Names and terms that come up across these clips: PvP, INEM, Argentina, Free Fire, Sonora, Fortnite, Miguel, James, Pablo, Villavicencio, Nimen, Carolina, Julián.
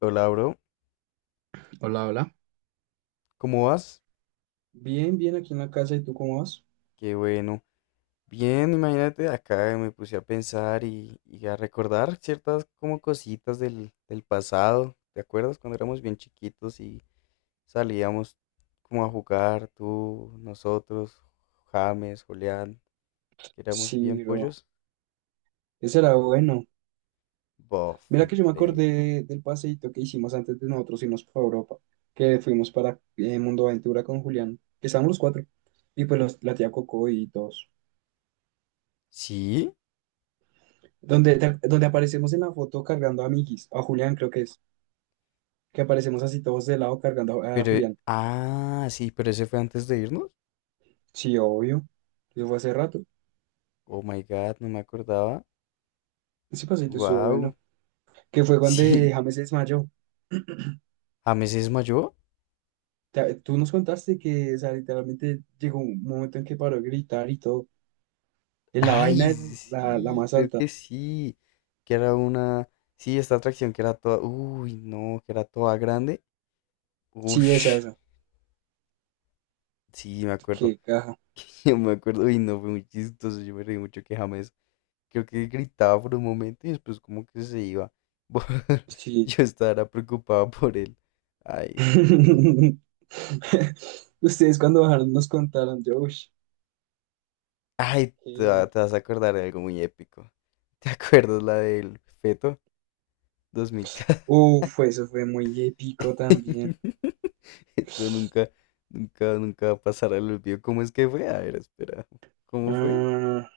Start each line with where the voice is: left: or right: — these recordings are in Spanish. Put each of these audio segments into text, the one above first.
left: Hola, bro.
right: Hola, hola.
left: ¿Cómo vas?
right: Bien, bien aquí en la casa, ¿y tú cómo vas?
left: Qué bueno. Bien, imagínate, acá me puse a pensar y a recordar ciertas como cositas del pasado. ¿Te acuerdas cuando éramos bien chiquitos y salíamos como a jugar, tú, nosotros, James, Julián, que éramos bien
right: Sí, bro,
left: pollos?
right: ese era bueno.
left: Bof,
right: Mira que yo me
left: increíble.
right: acordé del paseíto que hicimos antes de nosotros irnos para Europa, que fuimos para Mundo Aventura con Julián, que estábamos los cuatro, y pues la tía Coco y todos.
left: Sí,
right: Donde, donde aparecemos en la foto cargando a Migis, a Julián creo que es, que aparecemos así todos de lado cargando a Julián.
left: ah, sí, pero ese fue antes de irnos.
right: Sí, obvio, eso fue hace rato.
left: Oh my God, no me acordaba.
right: Ese paseíto estuvo
left: Wow.
right: bueno, que fue cuando
left: Sí,
right: James se desmayó.
left: James es mayor.
right: Tú nos contaste que, o sea, literalmente llegó un momento en que paró de gritar y todo. En la
left: Ay,
right: vaina es la
left: sí,
right: más
left: creo
right: alta.
left: que sí. Que era una. Sí, esta atracción que era toda. Uy, no, que era toda grande.
right: Sí, esa,
left: Ush.
right: esa.
left: Sí, me acuerdo.
right: Qué caja.
left: Yo me acuerdo. Uy, no, fue muy chistoso. Yo me reí mucho que James. Creo que gritaba por un momento y después como que se iba.
right: Sí.
left: Yo estaba preocupado por él. Ay, no.
right: Ustedes cuando bajaron nos contaron, yo, uy,
left: Ay,
right: heavy.
left: te vas a acordar de algo muy épico. ¿Te acuerdas la del feto 2000?
right: Uf, eso fue muy épico también.
left: Esto nunca, nunca, nunca pasará el olvido. ¿Cómo es que fue? A ver, espera. ¿Cómo fue?
right: Ah,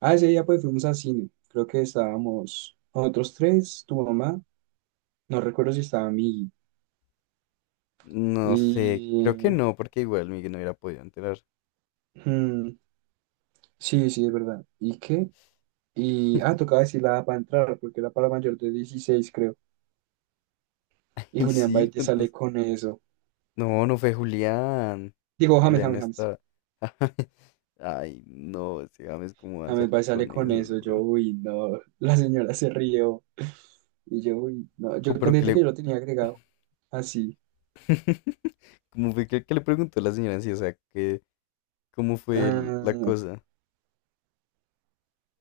right: ah, ese día pues fuimos al cine. Creo que estábamos nosotros tres, tu mamá, no recuerdo si estaba mi...
left: No sé, creo que
right: Y...
left: no, porque igual Miguel no hubiera podido enterar.
right: hmm, sí, sí, es verdad. ¿Y qué? Y, tocaba decir la edad para entrar, porque era para mayor de 16 creo. Y
left: Y
right: Julián
left: sí,
right: Baite sale
left: ¿cuántos?
right: con eso.
left: No, no fue Julián.
right: Digo, James,
left: Julián no
right: James, James.
left: está. Ay, no, ese James, ¿cómo va a
right: James
left: salir
right: Baite sale
left: con
right: con
left: esos,
right: eso. Yo,
left: bro?
right: uy, no. La señora se rió. Y yo, uy, no. Yo
left: Pero que
right: contesté
left: le.
right: que yo lo tenía agregado. Así.
left: ¿Cómo fue que le preguntó la señora si, o sea, que, cómo fue la
right: Ah,
left: cosa?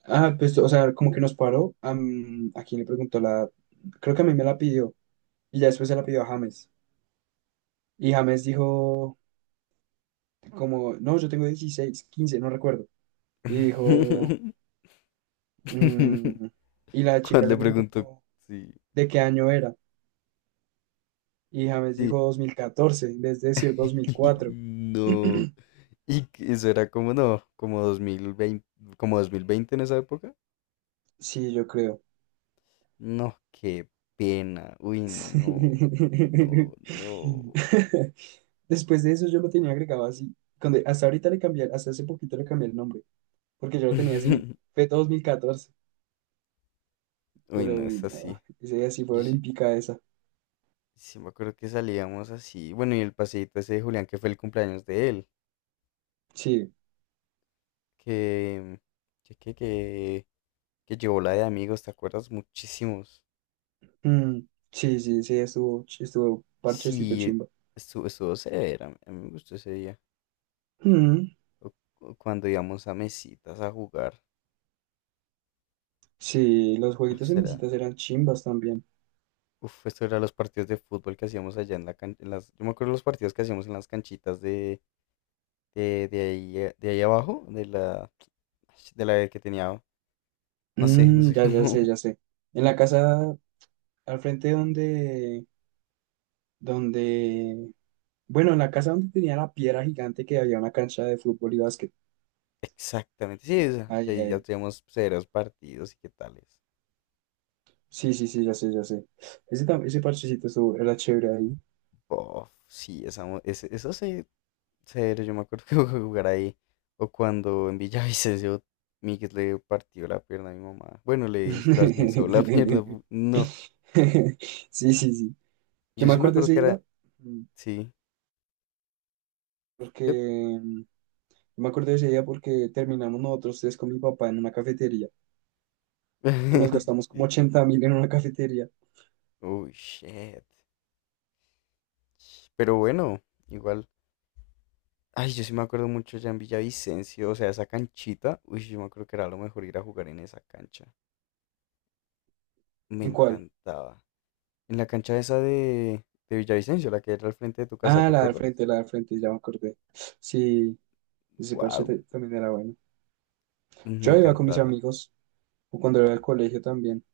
right: ah, pues, o sea, como que nos paró. ¿A quién le preguntó la edad? Creo que a mí me la pidió. Y ya después se la pidió a James. Y James dijo, como, no, yo tengo 16 15 no recuerdo. Y dijo, mm, y la chica
left: Cuando
right: le
left: le
right: preguntó,
left: preguntó,
right: como,
left: sí,
right: de qué año era. Y James
left: sí.
right: dijo 2014 en vez de decir dos mil cuatro
left: No. Y que eso era como no, como dos mil veinte en esa época.
right: Sí, yo creo.
left: No, qué pena. Uy,
right: Sí.
left: no, no, no.
right: Después de eso yo lo tenía agregado así. Hasta ahorita le cambié, hasta hace poquito le cambié el nombre, porque yo lo tenía así, fue 2014,
left: Uy,
right: pero
left: no
right: uy,
left: es
right: no,
left: así.
right: ese día sí fue
left: Yo sí,
right: olímpica esa.
left: sí me acuerdo que salíamos así. Bueno, y el paseíto ese de Julián que fue el cumpleaños de él,
right: Sí,
left: que que que que, que llevó la de amigos, ¿te acuerdas? Muchísimos.
right: mm, sí, sí, sí, estuvo, estuvo parchecito
left: Sí,
right: chimba.
left: estuvo severa. A mí me gustó ese día.
right: Mm,
left: O- o cuando íbamos a mesitas a jugar.
right: sí, los
left: Ah,
right: jueguitos en
left: será.
right: misitas eran chimbas también.
left: Uf, esto era los partidos de fútbol que hacíamos allá en las, yo me acuerdo los partidos que hacíamos en las canchitas de ahí, de ahí abajo, de la, de la que tenía, no sé, no
right: Mm,
left: sé
right: ya, ya sé,
left: cómo
right: ya sé. En la casa, al frente donde, bueno, en la casa donde tenía la piedra gigante que había una cancha de fútbol y básquet.
left: exactamente, sí, esa, que
right: Ay,
left: ahí ya
right: ay.
left: teníamos severos partidos y qué tales.
right: Sí, sí, sí, ya sé, ya sé. Ese parchecito era chévere ahí.
left: Bof, sí, esa, eso sí, severo, yo me acuerdo que jugar ahí, o cuando en Villavicencio Miguel le partió la pierna a mi mamá, bueno, la esguinzó la pierna, no,
right: Sí, sí, sí. Yo
left: yo
right: me
left: sí me
right: acuerdo
left: acuerdo
right: ese
left: que era,
right: día, mm,
left: sí.
right: porque,
left: ¿Qué?
right: mm, yo me acuerdo de ese día porque terminamos nosotros tres con mi papá en una cafetería, que nos gastamos como
left: Sí.
right: 80.000 en una cafetería.
left: Oh, shit. Pero bueno, igual. Ay, yo sí me acuerdo mucho ya en Villavicencio, o sea, esa canchita. Uy, yo me acuerdo que era lo mejor ir a jugar en esa cancha. Me
right: ¿En cuál?
left: encantaba. En la cancha esa de Villavicencio, la que era al frente de tu casa,
right: Ah,
left: ¿te acuerdas?
right: la del frente, ya me acordé. Sí, ese parche
left: Wow,
right: también era bueno.
left: me
right: Yo iba con mis
left: encantaba.
right: amigos, o cuando era del colegio también.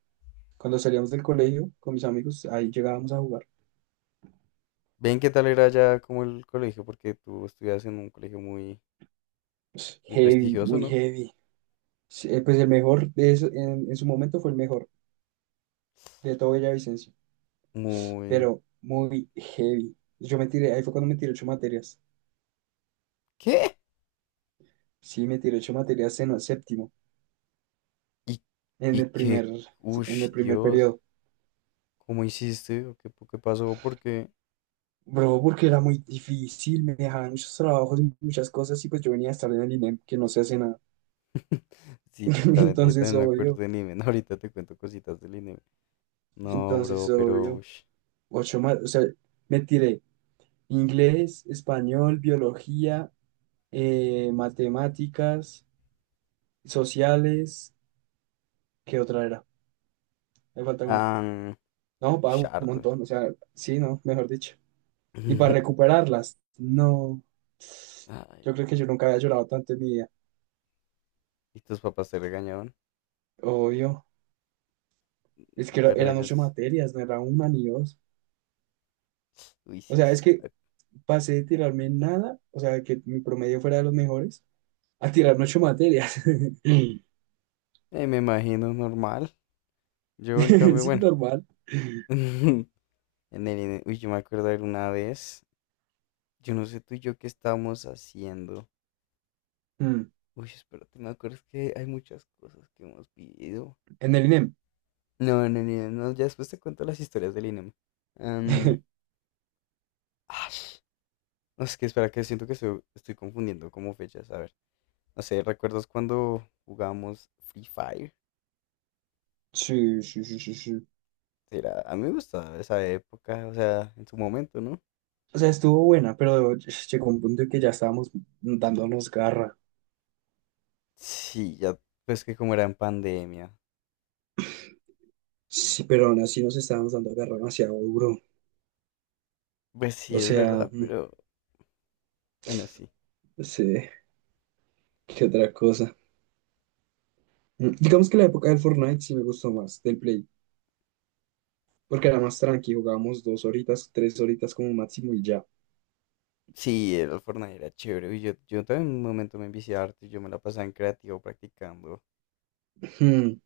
right: Cuando salíamos del colegio con mis amigos, ahí llegábamos a jugar.
left: Ven qué tal era ya como el colegio, porque tú estudias en un colegio muy,
right: Pues,
left: muy
right: heavy,
left: prestigioso,
right: muy
left: ¿no?
right: heavy. Sí, pues el mejor de eso, en su momento fue el mejor de todo Villavicencio,
left: Muy...
right: pero muy heavy. Yo me tiré, ahí fue cuando me tiré ocho materias.
left: ¿Qué?
right: Sí, me tiré ocho materias en el séptimo,
left: Y,
right: en
left: y
right: el
left: que...
right: primer,
left: Uy,
right: en el primer
left: Dios.
right: periodo.
left: ¿Cómo hiciste? ¿O qué, qué pasó? Porque
right: Bro, porque era muy difícil, me dejaban muchos trabajos y muchas cosas y pues yo venía a estar en el INEM que no se hace nada.
left: sí, totalmente. Yo
right: Entonces,
left: también me acuerdo
right: obvio,
left: del Nimen. Ahorita te cuento cositas del Nimen. No,
right: entonces,
left: bro, pero.
right: obvio,
left: Ush.
right: ocho más, o sea, me tiré inglés, español, biología, matemáticas, sociales, ¿qué otra era? Me falta una.
left: Ah,
right: No,
left: ush,
right: pago un
left: harto.
right: montón, o sea, sí, no, mejor dicho. Y para recuperarlas, no,
left: Ay,
right: yo creo que yo nunca había llorado tanto en mi vida,
left: y tus papás te regañaban,
right: obvio. Es que
left: pero
right: eran ocho
left: ellos.
right: materias, no era una ni dos.
left: Uy,
right: O
left: sí,
right: sea, es que
left: suave.
right: pasé de tirarme nada, o sea, que mi promedio fuera de los mejores, a tirarme ocho materias.
left: Me imagino normal. Yo, en cambio,
right: Sí,
left: bueno.
right: normal.
left: En el INEM. Uy, yo me acuerdo de una vez. Yo no sé tú y yo qué estábamos haciendo.
right: Mm,
left: Uy, espérate, me acuerdo es que hay muchas cosas que hemos vivido.
right: En el INEM.
left: No, no, no, no, ya después te cuento las historias del INEM. Am, ash, no, es que espera, que siento que estoy confundiendo como fechas. A ver, no sé, ¿recuerdas cuando jugábamos Free Fire?
right: Sí, sí, sí, sí, sí.
left: Era, a mí me gustaba esa época, o sea, en su momento, ¿no?
right: O sea, estuvo buena, pero llegó un punto en que ya estábamos dándonos garra.
left: Sí, ya, pues que como era en pandemia.
right: Sí, pero aún así nos estábamos dando garra demasiado duro.
left: Pues
right: O
left: sí, es
right: sea,
left: verdad, pero bueno, sí.
right: no sé, qué otra cosa. Digamos que la época del Fortnite sí me gustó más, del Play. Porque era más tranqui, jugábamos 2 horitas, 3 horitas como máximo y ya.
left: Sí, el Fortnite era chévere. Y yo también en un momento me envicié harto y yo me la pasaba en creativo practicando,
right: Ujú.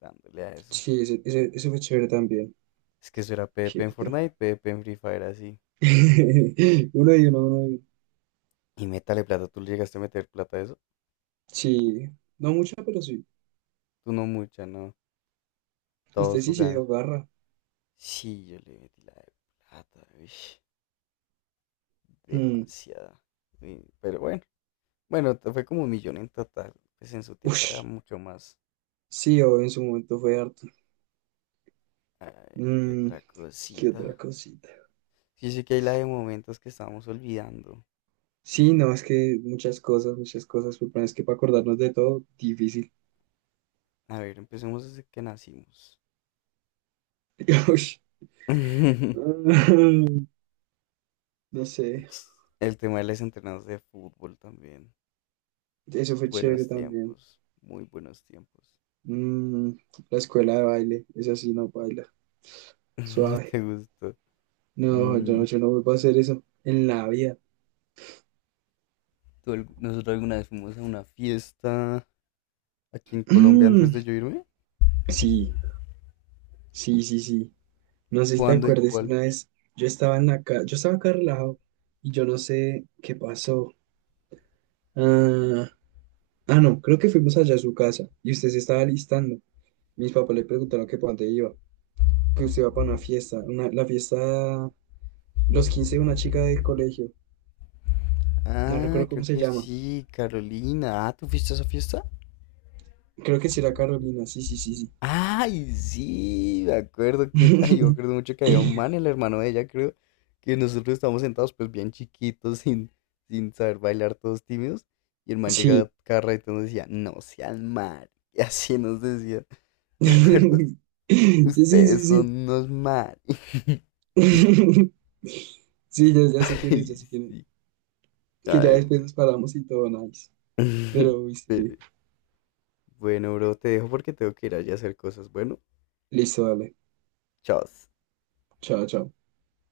left: dándole a eso.
right: Sí, ese fue chévere también.
left: Es que eso era PvP
right: ¿Qué
left: en
right: otro?
left: Fortnite, PvP en Free Fire así.
right: Uno y uno, uno y uno.
left: Y métale plata, ¿tú le llegaste a meter plata a eso?
right: Sí, no mucho, pero sí.
left: Tú no mucha, no.
right: Usted
left: Todos
right: sí se
left: jugaban.
right: dio garra.
left: Sí, yo le metí la de plata, uish,
right: Mm.
left: demasiada. Uy, pero bueno, fue como 1 millón en total. Pues en su tiempo era
right: Ush.
left: mucho más.
right: Sí, o en su momento fue harto.
left: A ver, qué
right: Mm,
left: otra
right: ¿Qué otra
left: cosita.
right: cosita?
left: Sí, sí que hay la de momentos que estábamos olvidando.
right: Sí, no, es que muchas cosas, pero bueno, es que para acordarnos de todo, difícil.
left: A ver, empecemos desde que nacimos.
right: Ush. No sé,
left: El tema de los entrenados de fútbol también.
right: eso fue chévere
left: Buenos
right: también.
left: tiempos, muy buenos tiempos.
right: Mm, la escuela de baile, esa sí no baila,
left: No
right: suave.
left: te gustó.
right: No,
left: Mm,
right: yo no vuelvo a hacer eso en la vida.
left: nosotros alguna vez fuimos a una fiesta aquí en Colombia antes de yo irme.
right: Sí, sí, sí, sí. No sé si te
left: ¿Cuándo y
right: acuerdas
left: cuál?
right: una vez, yo estaba en yo estaba acá relajado y yo no sé qué pasó. Ah, no, creo que fuimos allá a su casa y usted se estaba alistando. Mis papás le preguntaron que para dónde iba, que usted iba para una fiesta, la fiesta, los 15 de una chica del colegio, no
left: Ah,
right: recuerdo
left: creo
right: cómo se
left: que
right: llama.
left: sí, Carolina. Ah, ¿tú fuiste a esa fiesta?
right: Creo que sí era Carolina, sí, sí, sí, sí.
left: Ay, sí, me acuerdo que, ay, yo me acuerdo mucho que había un man, el hermano de ella, creo, que nosotros estábamos sentados pues bien chiquitos, sin saber bailar, todos tímidos, y el man llegaba
right: Sí.
left: cada rato y nos decía, no sean mal, y así nos decía, ¿te acuerdas?
right: Sí, sí, sí,
left: Ustedes son
right: sí.
left: unos mal.
right: Sí, ya, ya sé quién es, ya
left: Ay,
right: sé quién
left: sí,
right: es. Que ya
left: ay,
right: después
left: güey.
right: nos paramos y todo, nice. Pero, uy, sí.
left: Bueno, bro, te dejo porque tengo que ir allá a hacer cosas. Bueno,
right: Listo, dale.
left: chao.
right: Chao, chao.